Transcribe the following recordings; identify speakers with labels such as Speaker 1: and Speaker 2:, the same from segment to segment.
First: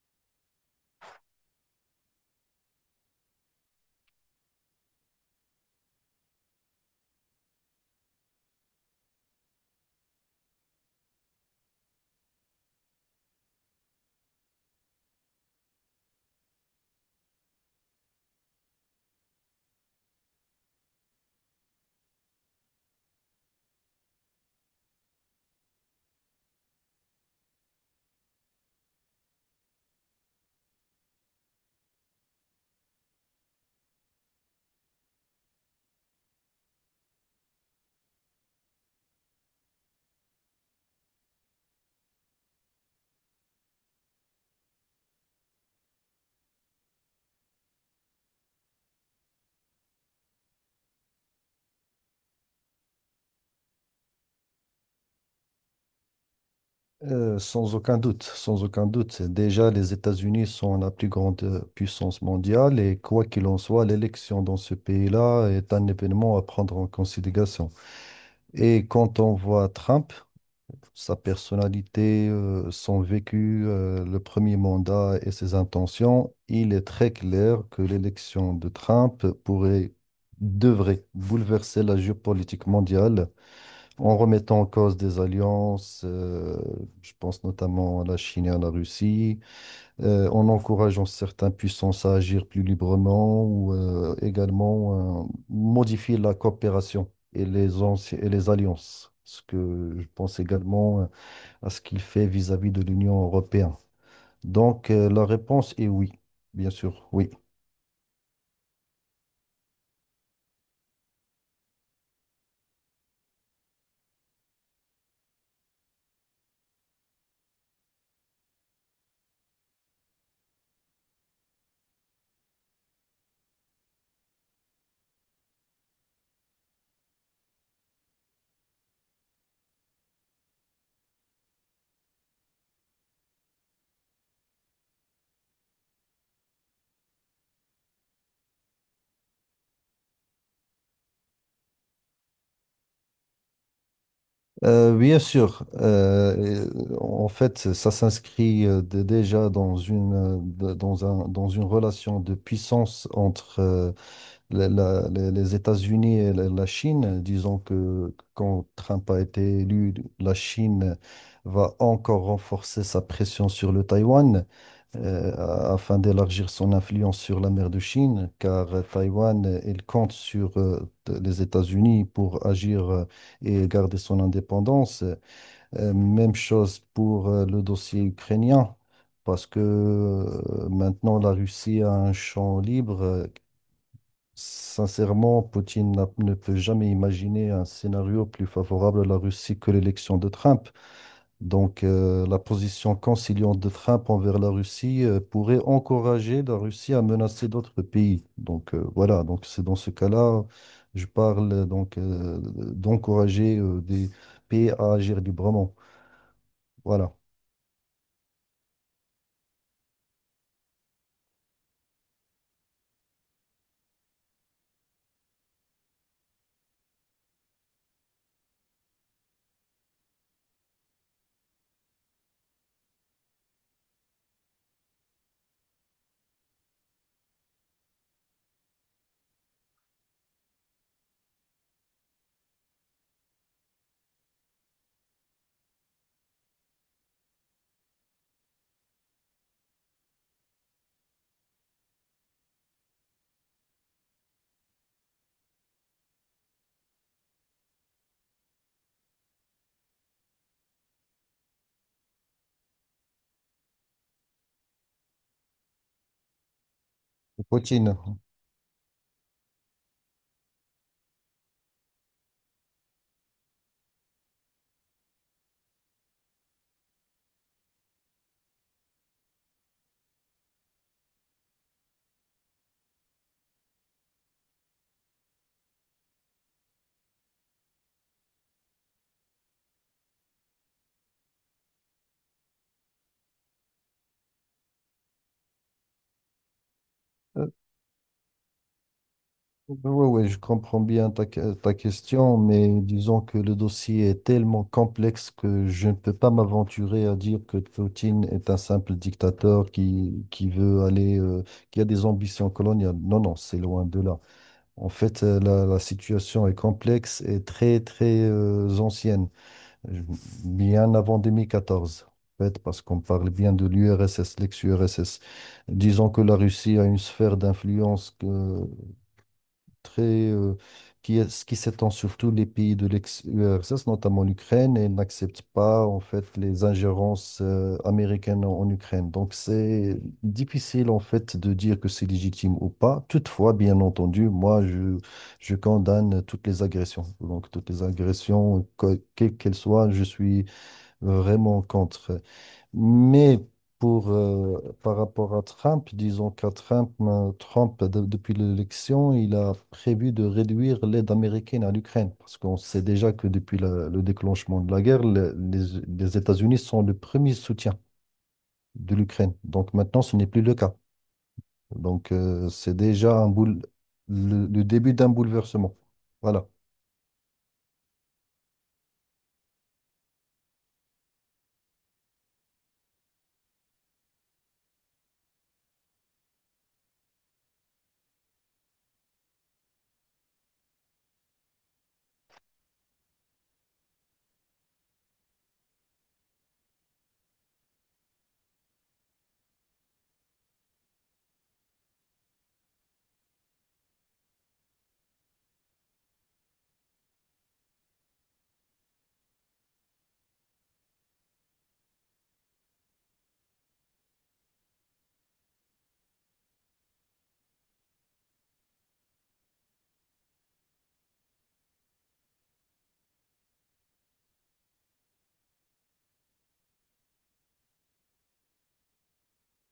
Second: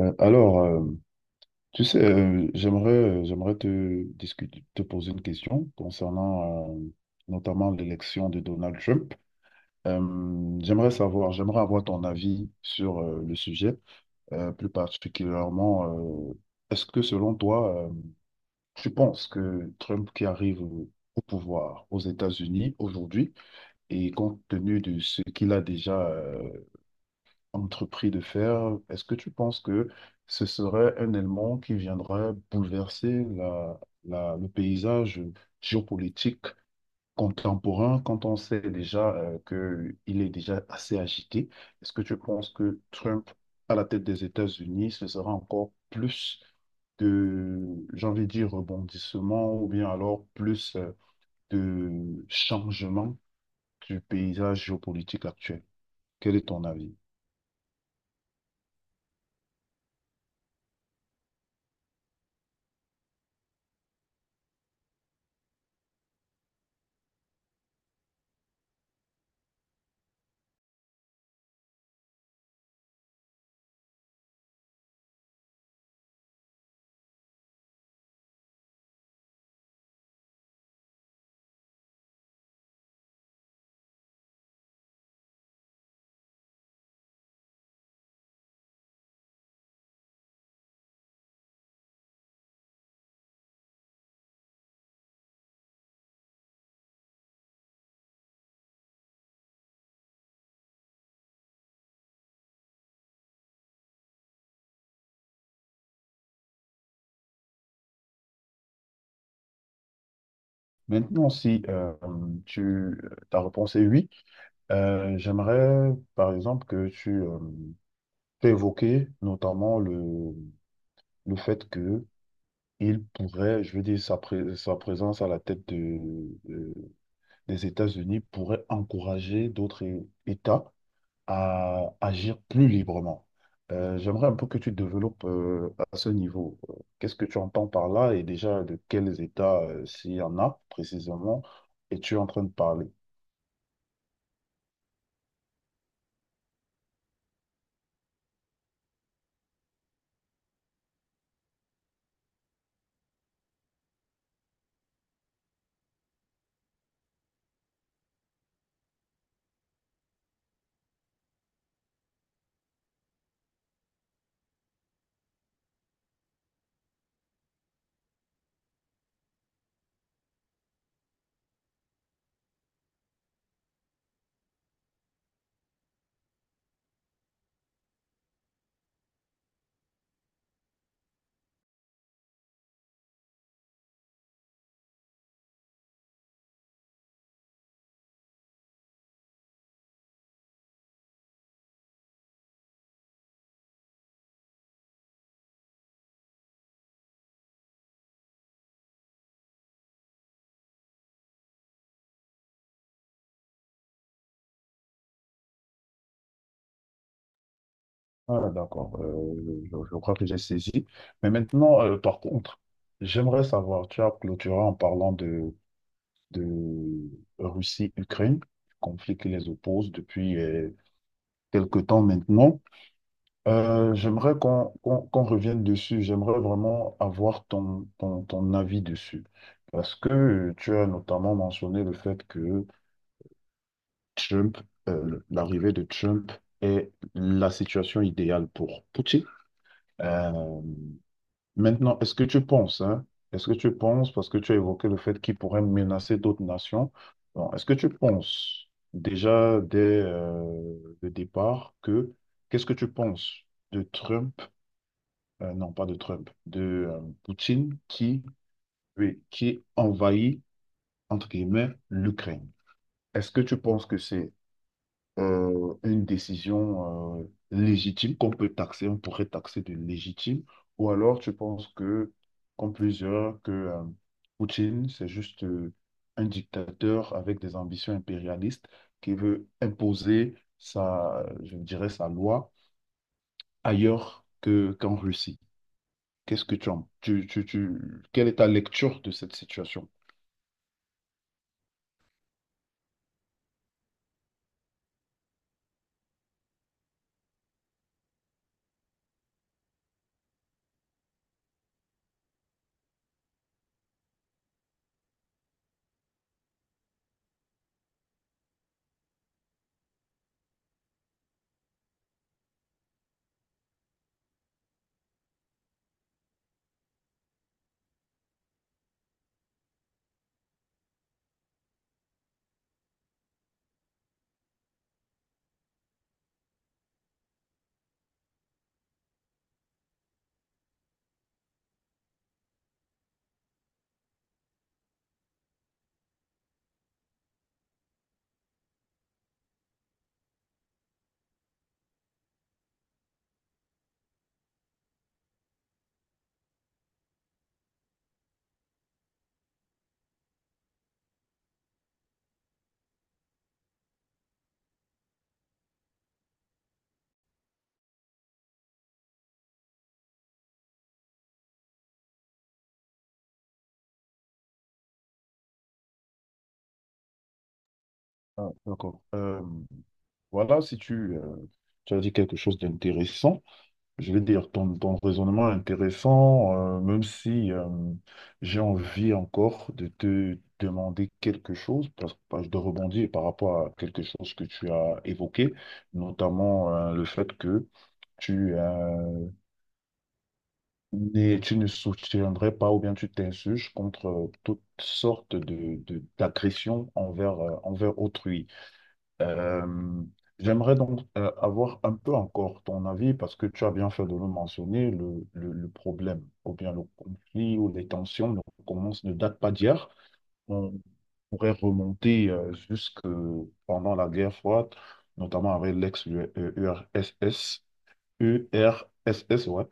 Speaker 1: Euh, Alors, euh, j'aimerais te discuter, te poser une question concernant notamment l'élection de Donald Trump. J'aimerais savoir, j'aimerais avoir ton avis sur le sujet. Plus particulièrement, est-ce que selon toi, tu penses que Trump qui arrive au pouvoir aux États-Unis aujourd'hui et compte tenu de ce qu'il a déjà entrepris de faire, est-ce que tu penses que ce serait un élément qui viendrait bouleverser le paysage géopolitique contemporain quand on sait déjà qu'il est déjà assez agité? Est-ce que tu penses que Trump, à la tête des États-Unis, ce sera encore plus de, j'ai envie de dire, rebondissement ou bien alors plus de changement du paysage géopolitique actuel? Quel est ton avis?
Speaker 2: Sans aucun doute, sans aucun doute. Déjà, les États-Unis sont la plus grande puissance mondiale et quoi qu'il en soit, l'élection dans ce pays-là est un événement à prendre en considération. Et quand on voit Trump, sa personnalité, son vécu, le premier mandat et ses intentions, il est très clair que l'élection de Trump pourrait, devrait bouleverser la géopolitique mondiale en remettant en cause des alliances, je pense notamment à la Chine et à la Russie, en encourageant certaines puissances à agir plus librement ou également modifier la coopération et et les alliances. Ce que je pense également à ce qu'il fait vis-à-vis de l'Union européenne. Donc, la réponse est oui, bien sûr, oui.
Speaker 1: Maintenant, si tu, euh, ta réponse est oui, j'aimerais par exemple que tu t'aies évoqué notamment le fait que il pourrait, je veux dire, sa présence à la tête de- des États-Unis pourrait encourager d'autres États à agir plus librement. J'aimerais un peu que tu développes à ce niveau. Qu'est-ce que tu entends par là et déjà de quels États, s'il y en a précisément, es-tu en train de parler?
Speaker 2: Bien sûr, et, en fait, ça s'inscrit déjà dans dans dans une relation de puissance entre les États-Unis et la Chine. Disons que quand Trump a été élu, la Chine va encore renforcer sa pression sur le Taïwan afin d'élargir son influence sur la mer de Chine, car Taïwan, elle compte sur les États-Unis pour agir et garder son indépendance. Même chose pour le dossier ukrainien, parce que maintenant la Russie a un champ libre. Sincèrement, Poutine n'a- ne peut jamais imaginer un scénario plus favorable à la Russie que l'élection de Trump. Donc, la position conciliante de Trump envers la Russie pourrait encourager la Russie à menacer d'autres pays. Donc, voilà, donc c'est dans ce cas-là, je parle donc d'encourager des pays à agir librement. Voilà.
Speaker 1: Ah, d'accord. Je crois que j'ai saisi. Mais maintenant, par contre, j'aimerais savoir, tu as clôturé en parlant de Russie-Ukraine, conflit qui les oppose depuis quelque temps maintenant. J'aimerais qu'on revienne dessus. J'aimerais vraiment avoir ton avis dessus. Parce que tu as notamment mentionné le fait que Trump, l'arrivée de Trump est la situation idéale pour Poutine. Euh, Maintenant, est-ce que tu penses, hein, est-ce que tu penses, parce que tu as évoqué le fait qu'il pourrait menacer d'autres nations, bon, est-ce que tu penses déjà dès le départ que, qu'est-ce que tu penses de Trump, non pas de Trump, de Poutine
Speaker 2: Poutine.
Speaker 1: qui, oui, qui envahit, entre guillemets, l'Ukraine? Est-ce que tu penses que c'est une décision légitime qu'on peut taxer, on pourrait taxer de légitime, ou alors tu penses que, comme plusieurs, que Poutine, c'est juste un dictateur avec des ambitions impérialistes qui veut imposer sa, je dirais, sa loi ailleurs qu'en Russie. Qu'est-ce que tu en, quelle est ta lecture de cette
Speaker 2: Oui,
Speaker 1: situation?
Speaker 2: oui, je comprends bien ta question, mais disons que le dossier est tellement complexe que je ne peux pas m'aventurer à dire que Poutine est un simple dictateur qui veut aller, qui a des ambitions coloniales. Non, non, c'est loin de là. En fait, la situation est complexe et très, très, ancienne, Je- bien avant 2014. En fait, parce qu'on parle bien de l'URSS, l'ex-URSS. Disons que la Russie a une sphère d'influence très, euh, qui s'étend sur tous les pays de l'ex-URSS, notamment l'Ukraine, et n'accepte pas en fait les ingérences américaines en Ukraine. Donc c'est difficile en fait de dire que c'est légitime ou pas. Toutefois, bien entendu, je condamne toutes les agressions. Donc toutes les agressions, quelles qu'elles soient, je suis vraiment contre. Mais pour, par rapport à Trump, disons Trump, depuis l'élection, il a prévu de réduire l'aide américaine à l'Ukraine. Parce qu'on sait déjà que depuis le déclenchement de la guerre, les États-Unis sont le premier soutien de l'Ukraine. Donc maintenant, ce n'est plus le cas. Donc c'est déjà le début d'un bouleversement. Voilà.
Speaker 1: Ah, d'accord. Voilà, si tu, tu as dit quelque chose d'intéressant. Je vais dire, ton raisonnement est intéressant, même si j'ai envie encore de te demander quelque chose, parce que de rebondir par rapport à quelque chose que tu as évoqué, notamment le fait que tu, euh, tu ne soutiendrais pas ou bien tu t'insurges contre toutes sortes d'agressions envers, envers autrui. Euh, j'aimerais donc avoir un peu encore ton avis parce que tu as bien fait de le mentionner, le problème ou bien le conflit ou les tensions ne commencent, ne datent pas d'hier. On pourrait remonter jusque pendant la guerre froide, notamment avec l'ex-URSS, URSS, ouais,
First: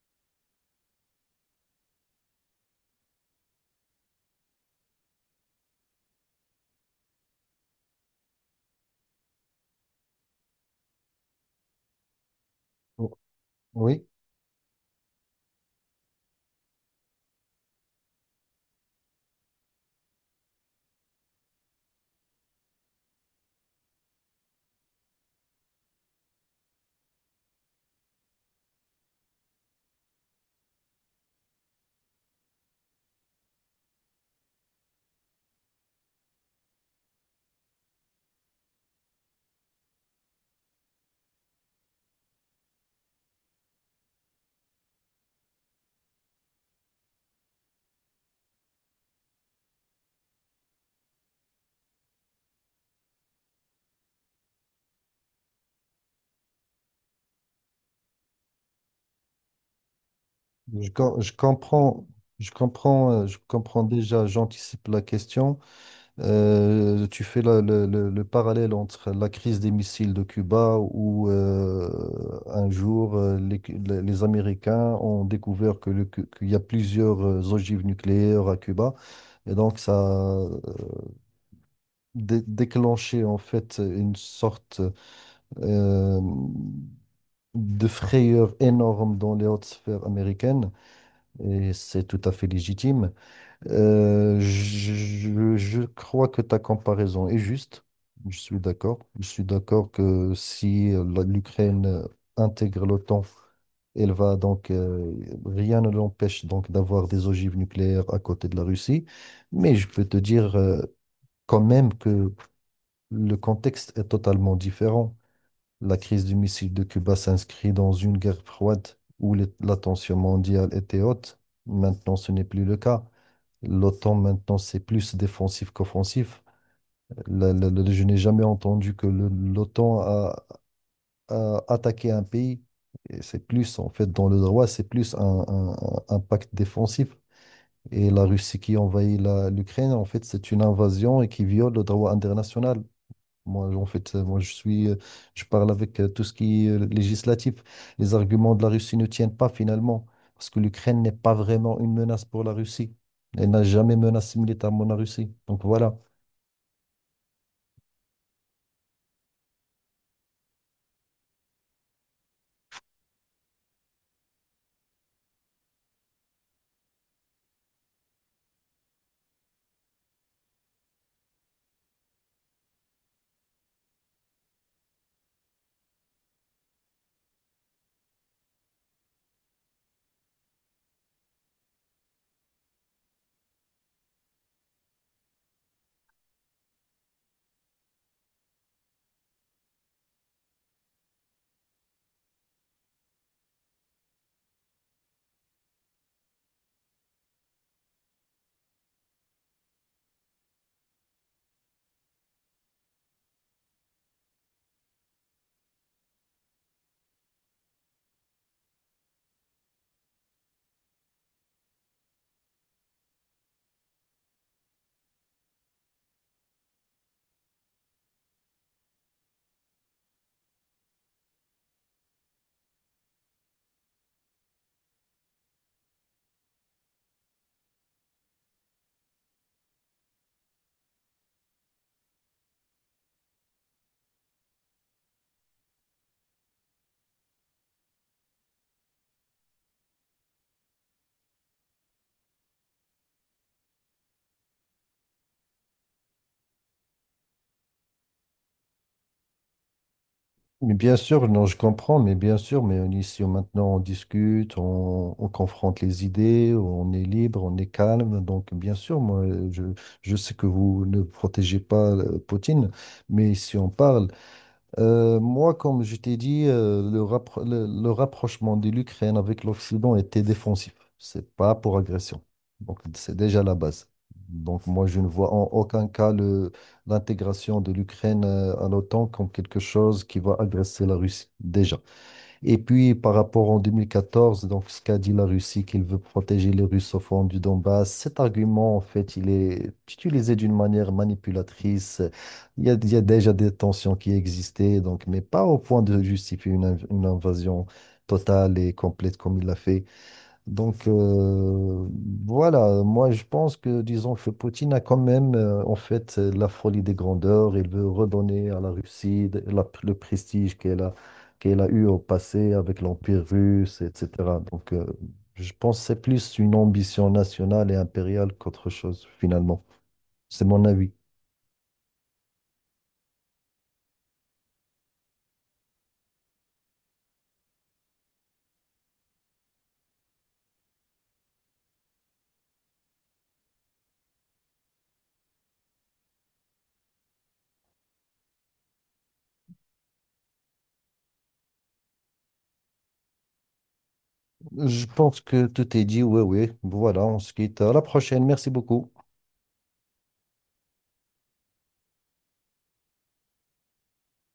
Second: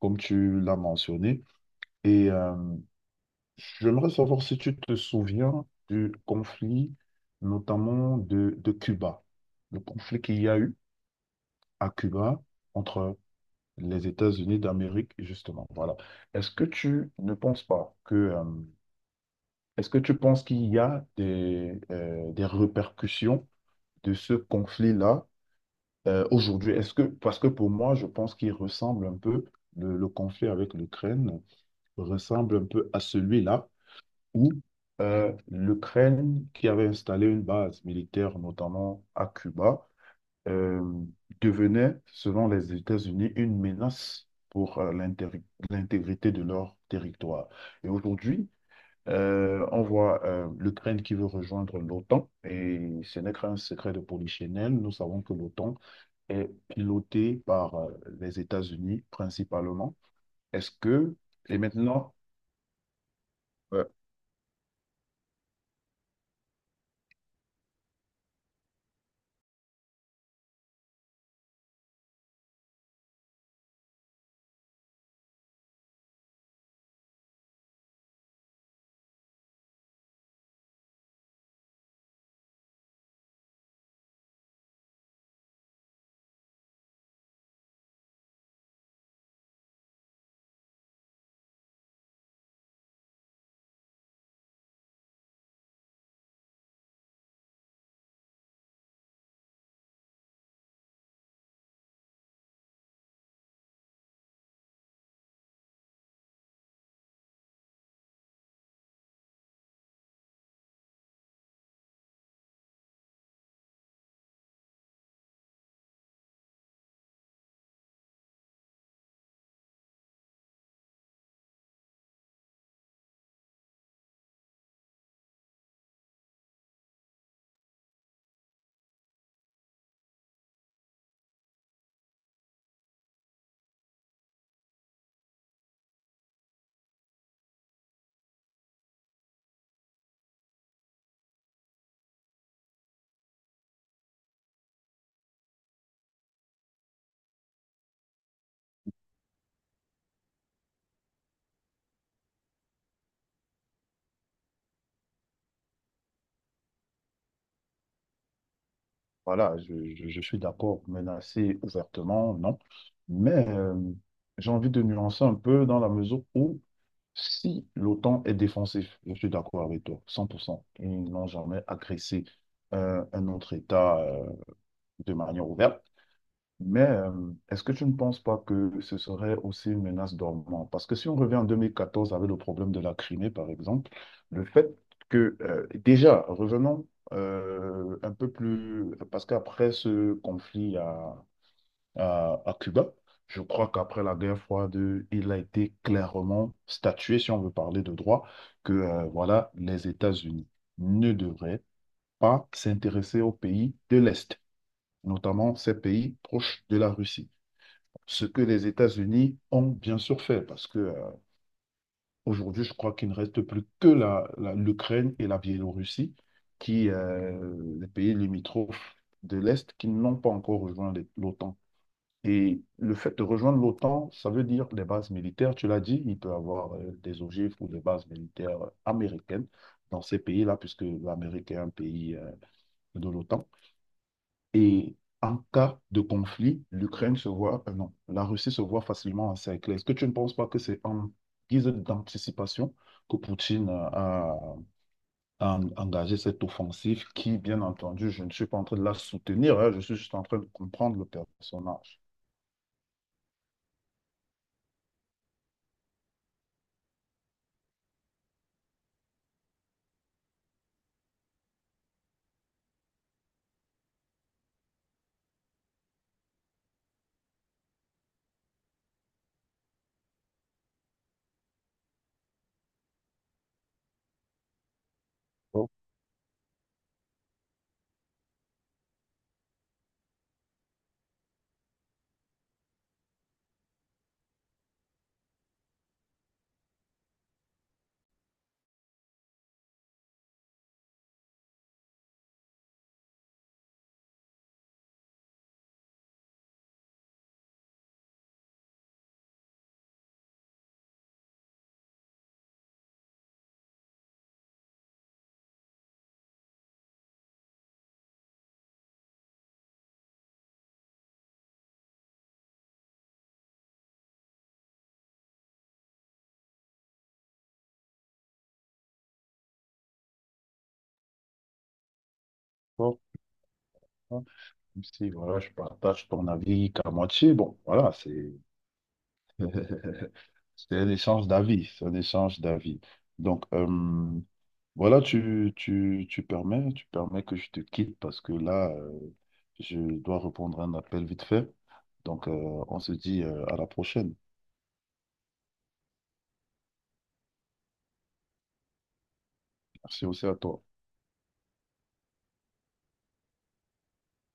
Speaker 1: comme tu l'as mentionné. Et j'aimerais savoir si tu te souviens du conflit, notamment de Cuba, le conflit qu'il y a eu à Cuba
Speaker 2: Oh,
Speaker 1: entre
Speaker 2: oui.
Speaker 1: les États-Unis d'Amérique, justement. Voilà. Est-ce que tu ne penses pas que, est-ce que tu penses qu'il y a des répercussions de ce conflit-là aujourd'hui? Est-ce que, parce que pour moi, je pense qu'il ressemble un peu, le conflit avec l'Ukraine ressemble un peu à celui-là ou l'Ukraine, qui avait installé une base militaire notamment à Cuba, euh, devenait, selon les États-Unis, une menace pour l'intégrité de leur territoire. Et aujourd'hui, on voit l'Ukraine qui veut rejoindre l'OTAN, et ce n'est qu'un secret de polichinelle. Nous savons que l'OTAN est pilotée par les États-Unis principalement. Est-ce que,
Speaker 2: Je
Speaker 1: et
Speaker 2: comprends,
Speaker 1: maintenant,
Speaker 2: je comprends, je comprends
Speaker 1: euh,
Speaker 2: déjà, j'anticipe la question. Tu fais le parallèle entre la crise des missiles de Cuba où un jour les Américains ont découvert qu'il y a plusieurs ogives nucléaires à Cuba et donc ça a déclenché en fait une sorte euh, de frayeur énorme dans les hautes sphères américaines et c'est tout à fait légitime. Je crois que ta comparaison est juste. Je suis d'accord. Je suis d'accord que si l'Ukraine intègre l'OTAN, elle va donc rien ne l'empêche donc d'avoir des ogives nucléaires à côté de la Russie. Mais je peux te dire quand même que le contexte est totalement différent. La crise du missile de Cuba s'inscrit dans une guerre froide où la tension mondiale était haute. Maintenant, ce n'est plus le cas. L'OTAN, maintenant, c'est plus défensif qu'offensif. Je n'ai jamais entendu que l'OTAN a attaqué un pays. Et c'est plus, en fait, dans le droit, c'est plus un pacte défensif. Et la Russie qui envahit l'Ukraine, en fait, c'est une invasion et qui viole le droit international. Moi, en fait, je suis, je parle avec tout ce qui est législatif. Les arguments de la Russie ne tiennent pas finalement, parce que l'Ukraine n'est pas vraiment une menace pour la Russie. Elle n'a jamais menacé militairement la Russie. Donc voilà.
Speaker 1: voilà, je suis d'accord, menacer ouvertement, non. Mais j'ai envie de nuancer un peu dans la mesure où, si l'OTAN est défensif, je suis d'accord avec toi, 100%. Ils n'ont jamais agressé un autre État de manière ouverte. Mais est-ce que tu ne penses pas que ce serait aussi une menace dormante? Parce que si on revient en 2014 avec le problème de la Crimée, par exemple, le fait que, déjà, revenons un peu plus, parce qu'après ce conflit à Cuba, je crois qu'après la guerre froide, il a été clairement statué, si on veut parler de droit, que voilà, les États-Unis ne devraient pas s'intéresser aux pays de l'Est, notamment ces pays proches de la Russie, ce que les États-Unis ont bien sûr fait, parce que aujourd'hui, je crois qu'il ne reste plus que l'Ukraine et la Biélorussie, qui, les pays limitrophes de l'Est, qui n'ont pas encore rejoint l'OTAN. Et le fait de rejoindre l'OTAN, ça veut dire des bases militaires, tu l'as dit, il peut y avoir des ogives ou des bases militaires américaines dans ces pays-là, puisque l'Amérique est un pays de l'OTAN. Et en cas de conflit, l'Ukraine se voit, non, la Russie se voit facilement encerclée. Est-ce que tu ne penses pas que c'est en guise d'anticipation que Poutine a engagé cette offensive qui, bien entendu, je ne suis pas en train de la soutenir, hein, je suis juste en train de
Speaker 2: Mais bien
Speaker 1: comprendre le
Speaker 2: sûr, non, je comprends,
Speaker 1: personnage.
Speaker 2: mais bien sûr, ici, maintenant, on discute, on confronte les idées, on est libre, on est calme. Donc bien sûr, je sais que vous ne protégez pas Poutine, mais si on parle, moi, comme je t'ai dit, le rapprochement de l'Ukraine avec l'Occident était défensif. C'est pas pour agression. Donc, c'est déjà la base. Donc, moi, je ne vois en
Speaker 1: Oh,
Speaker 2: aucun cas l'intégration de l'Ukraine à l'OTAN comme quelque chose qui va agresser la Russie, déjà. Et puis, par rapport en 2014, donc, ce qu'a dit la Russie, qu'il veut protéger les russophones du Donbass, cet argument, en fait, il est utilisé d'une manière manipulatrice. Il y a déjà des tensions qui existaient, donc, mais pas au point de justifier une invasion totale et complète comme il l'a fait. Donc voilà, moi je pense que disons que Poutine a quand même en fait la folie des grandeurs. Il veut redonner à la Russie le prestige qu'elle a, qu'elle a eu au passé avec l'Empire russe, etc. Donc je pense que c'est plus une ambition nationale et impériale qu'autre chose finalement. C'est mon avis.
Speaker 1: oh, oh. Même si voilà, je partage ton avis qu'à moitié, bon, voilà, c'est... C'est un échange d'avis, c'est un échange d'avis. Donc, voilà, tu permets que je te quitte parce que là, je dois répondre à un appel vite fait. Donc, on se dit à la prochaine.
Speaker 2: Je pense que tout est dit. Oui, oui. Voilà, on se quitte. À la prochaine. Merci beaucoup.
Speaker 1: Merci aussi à toi.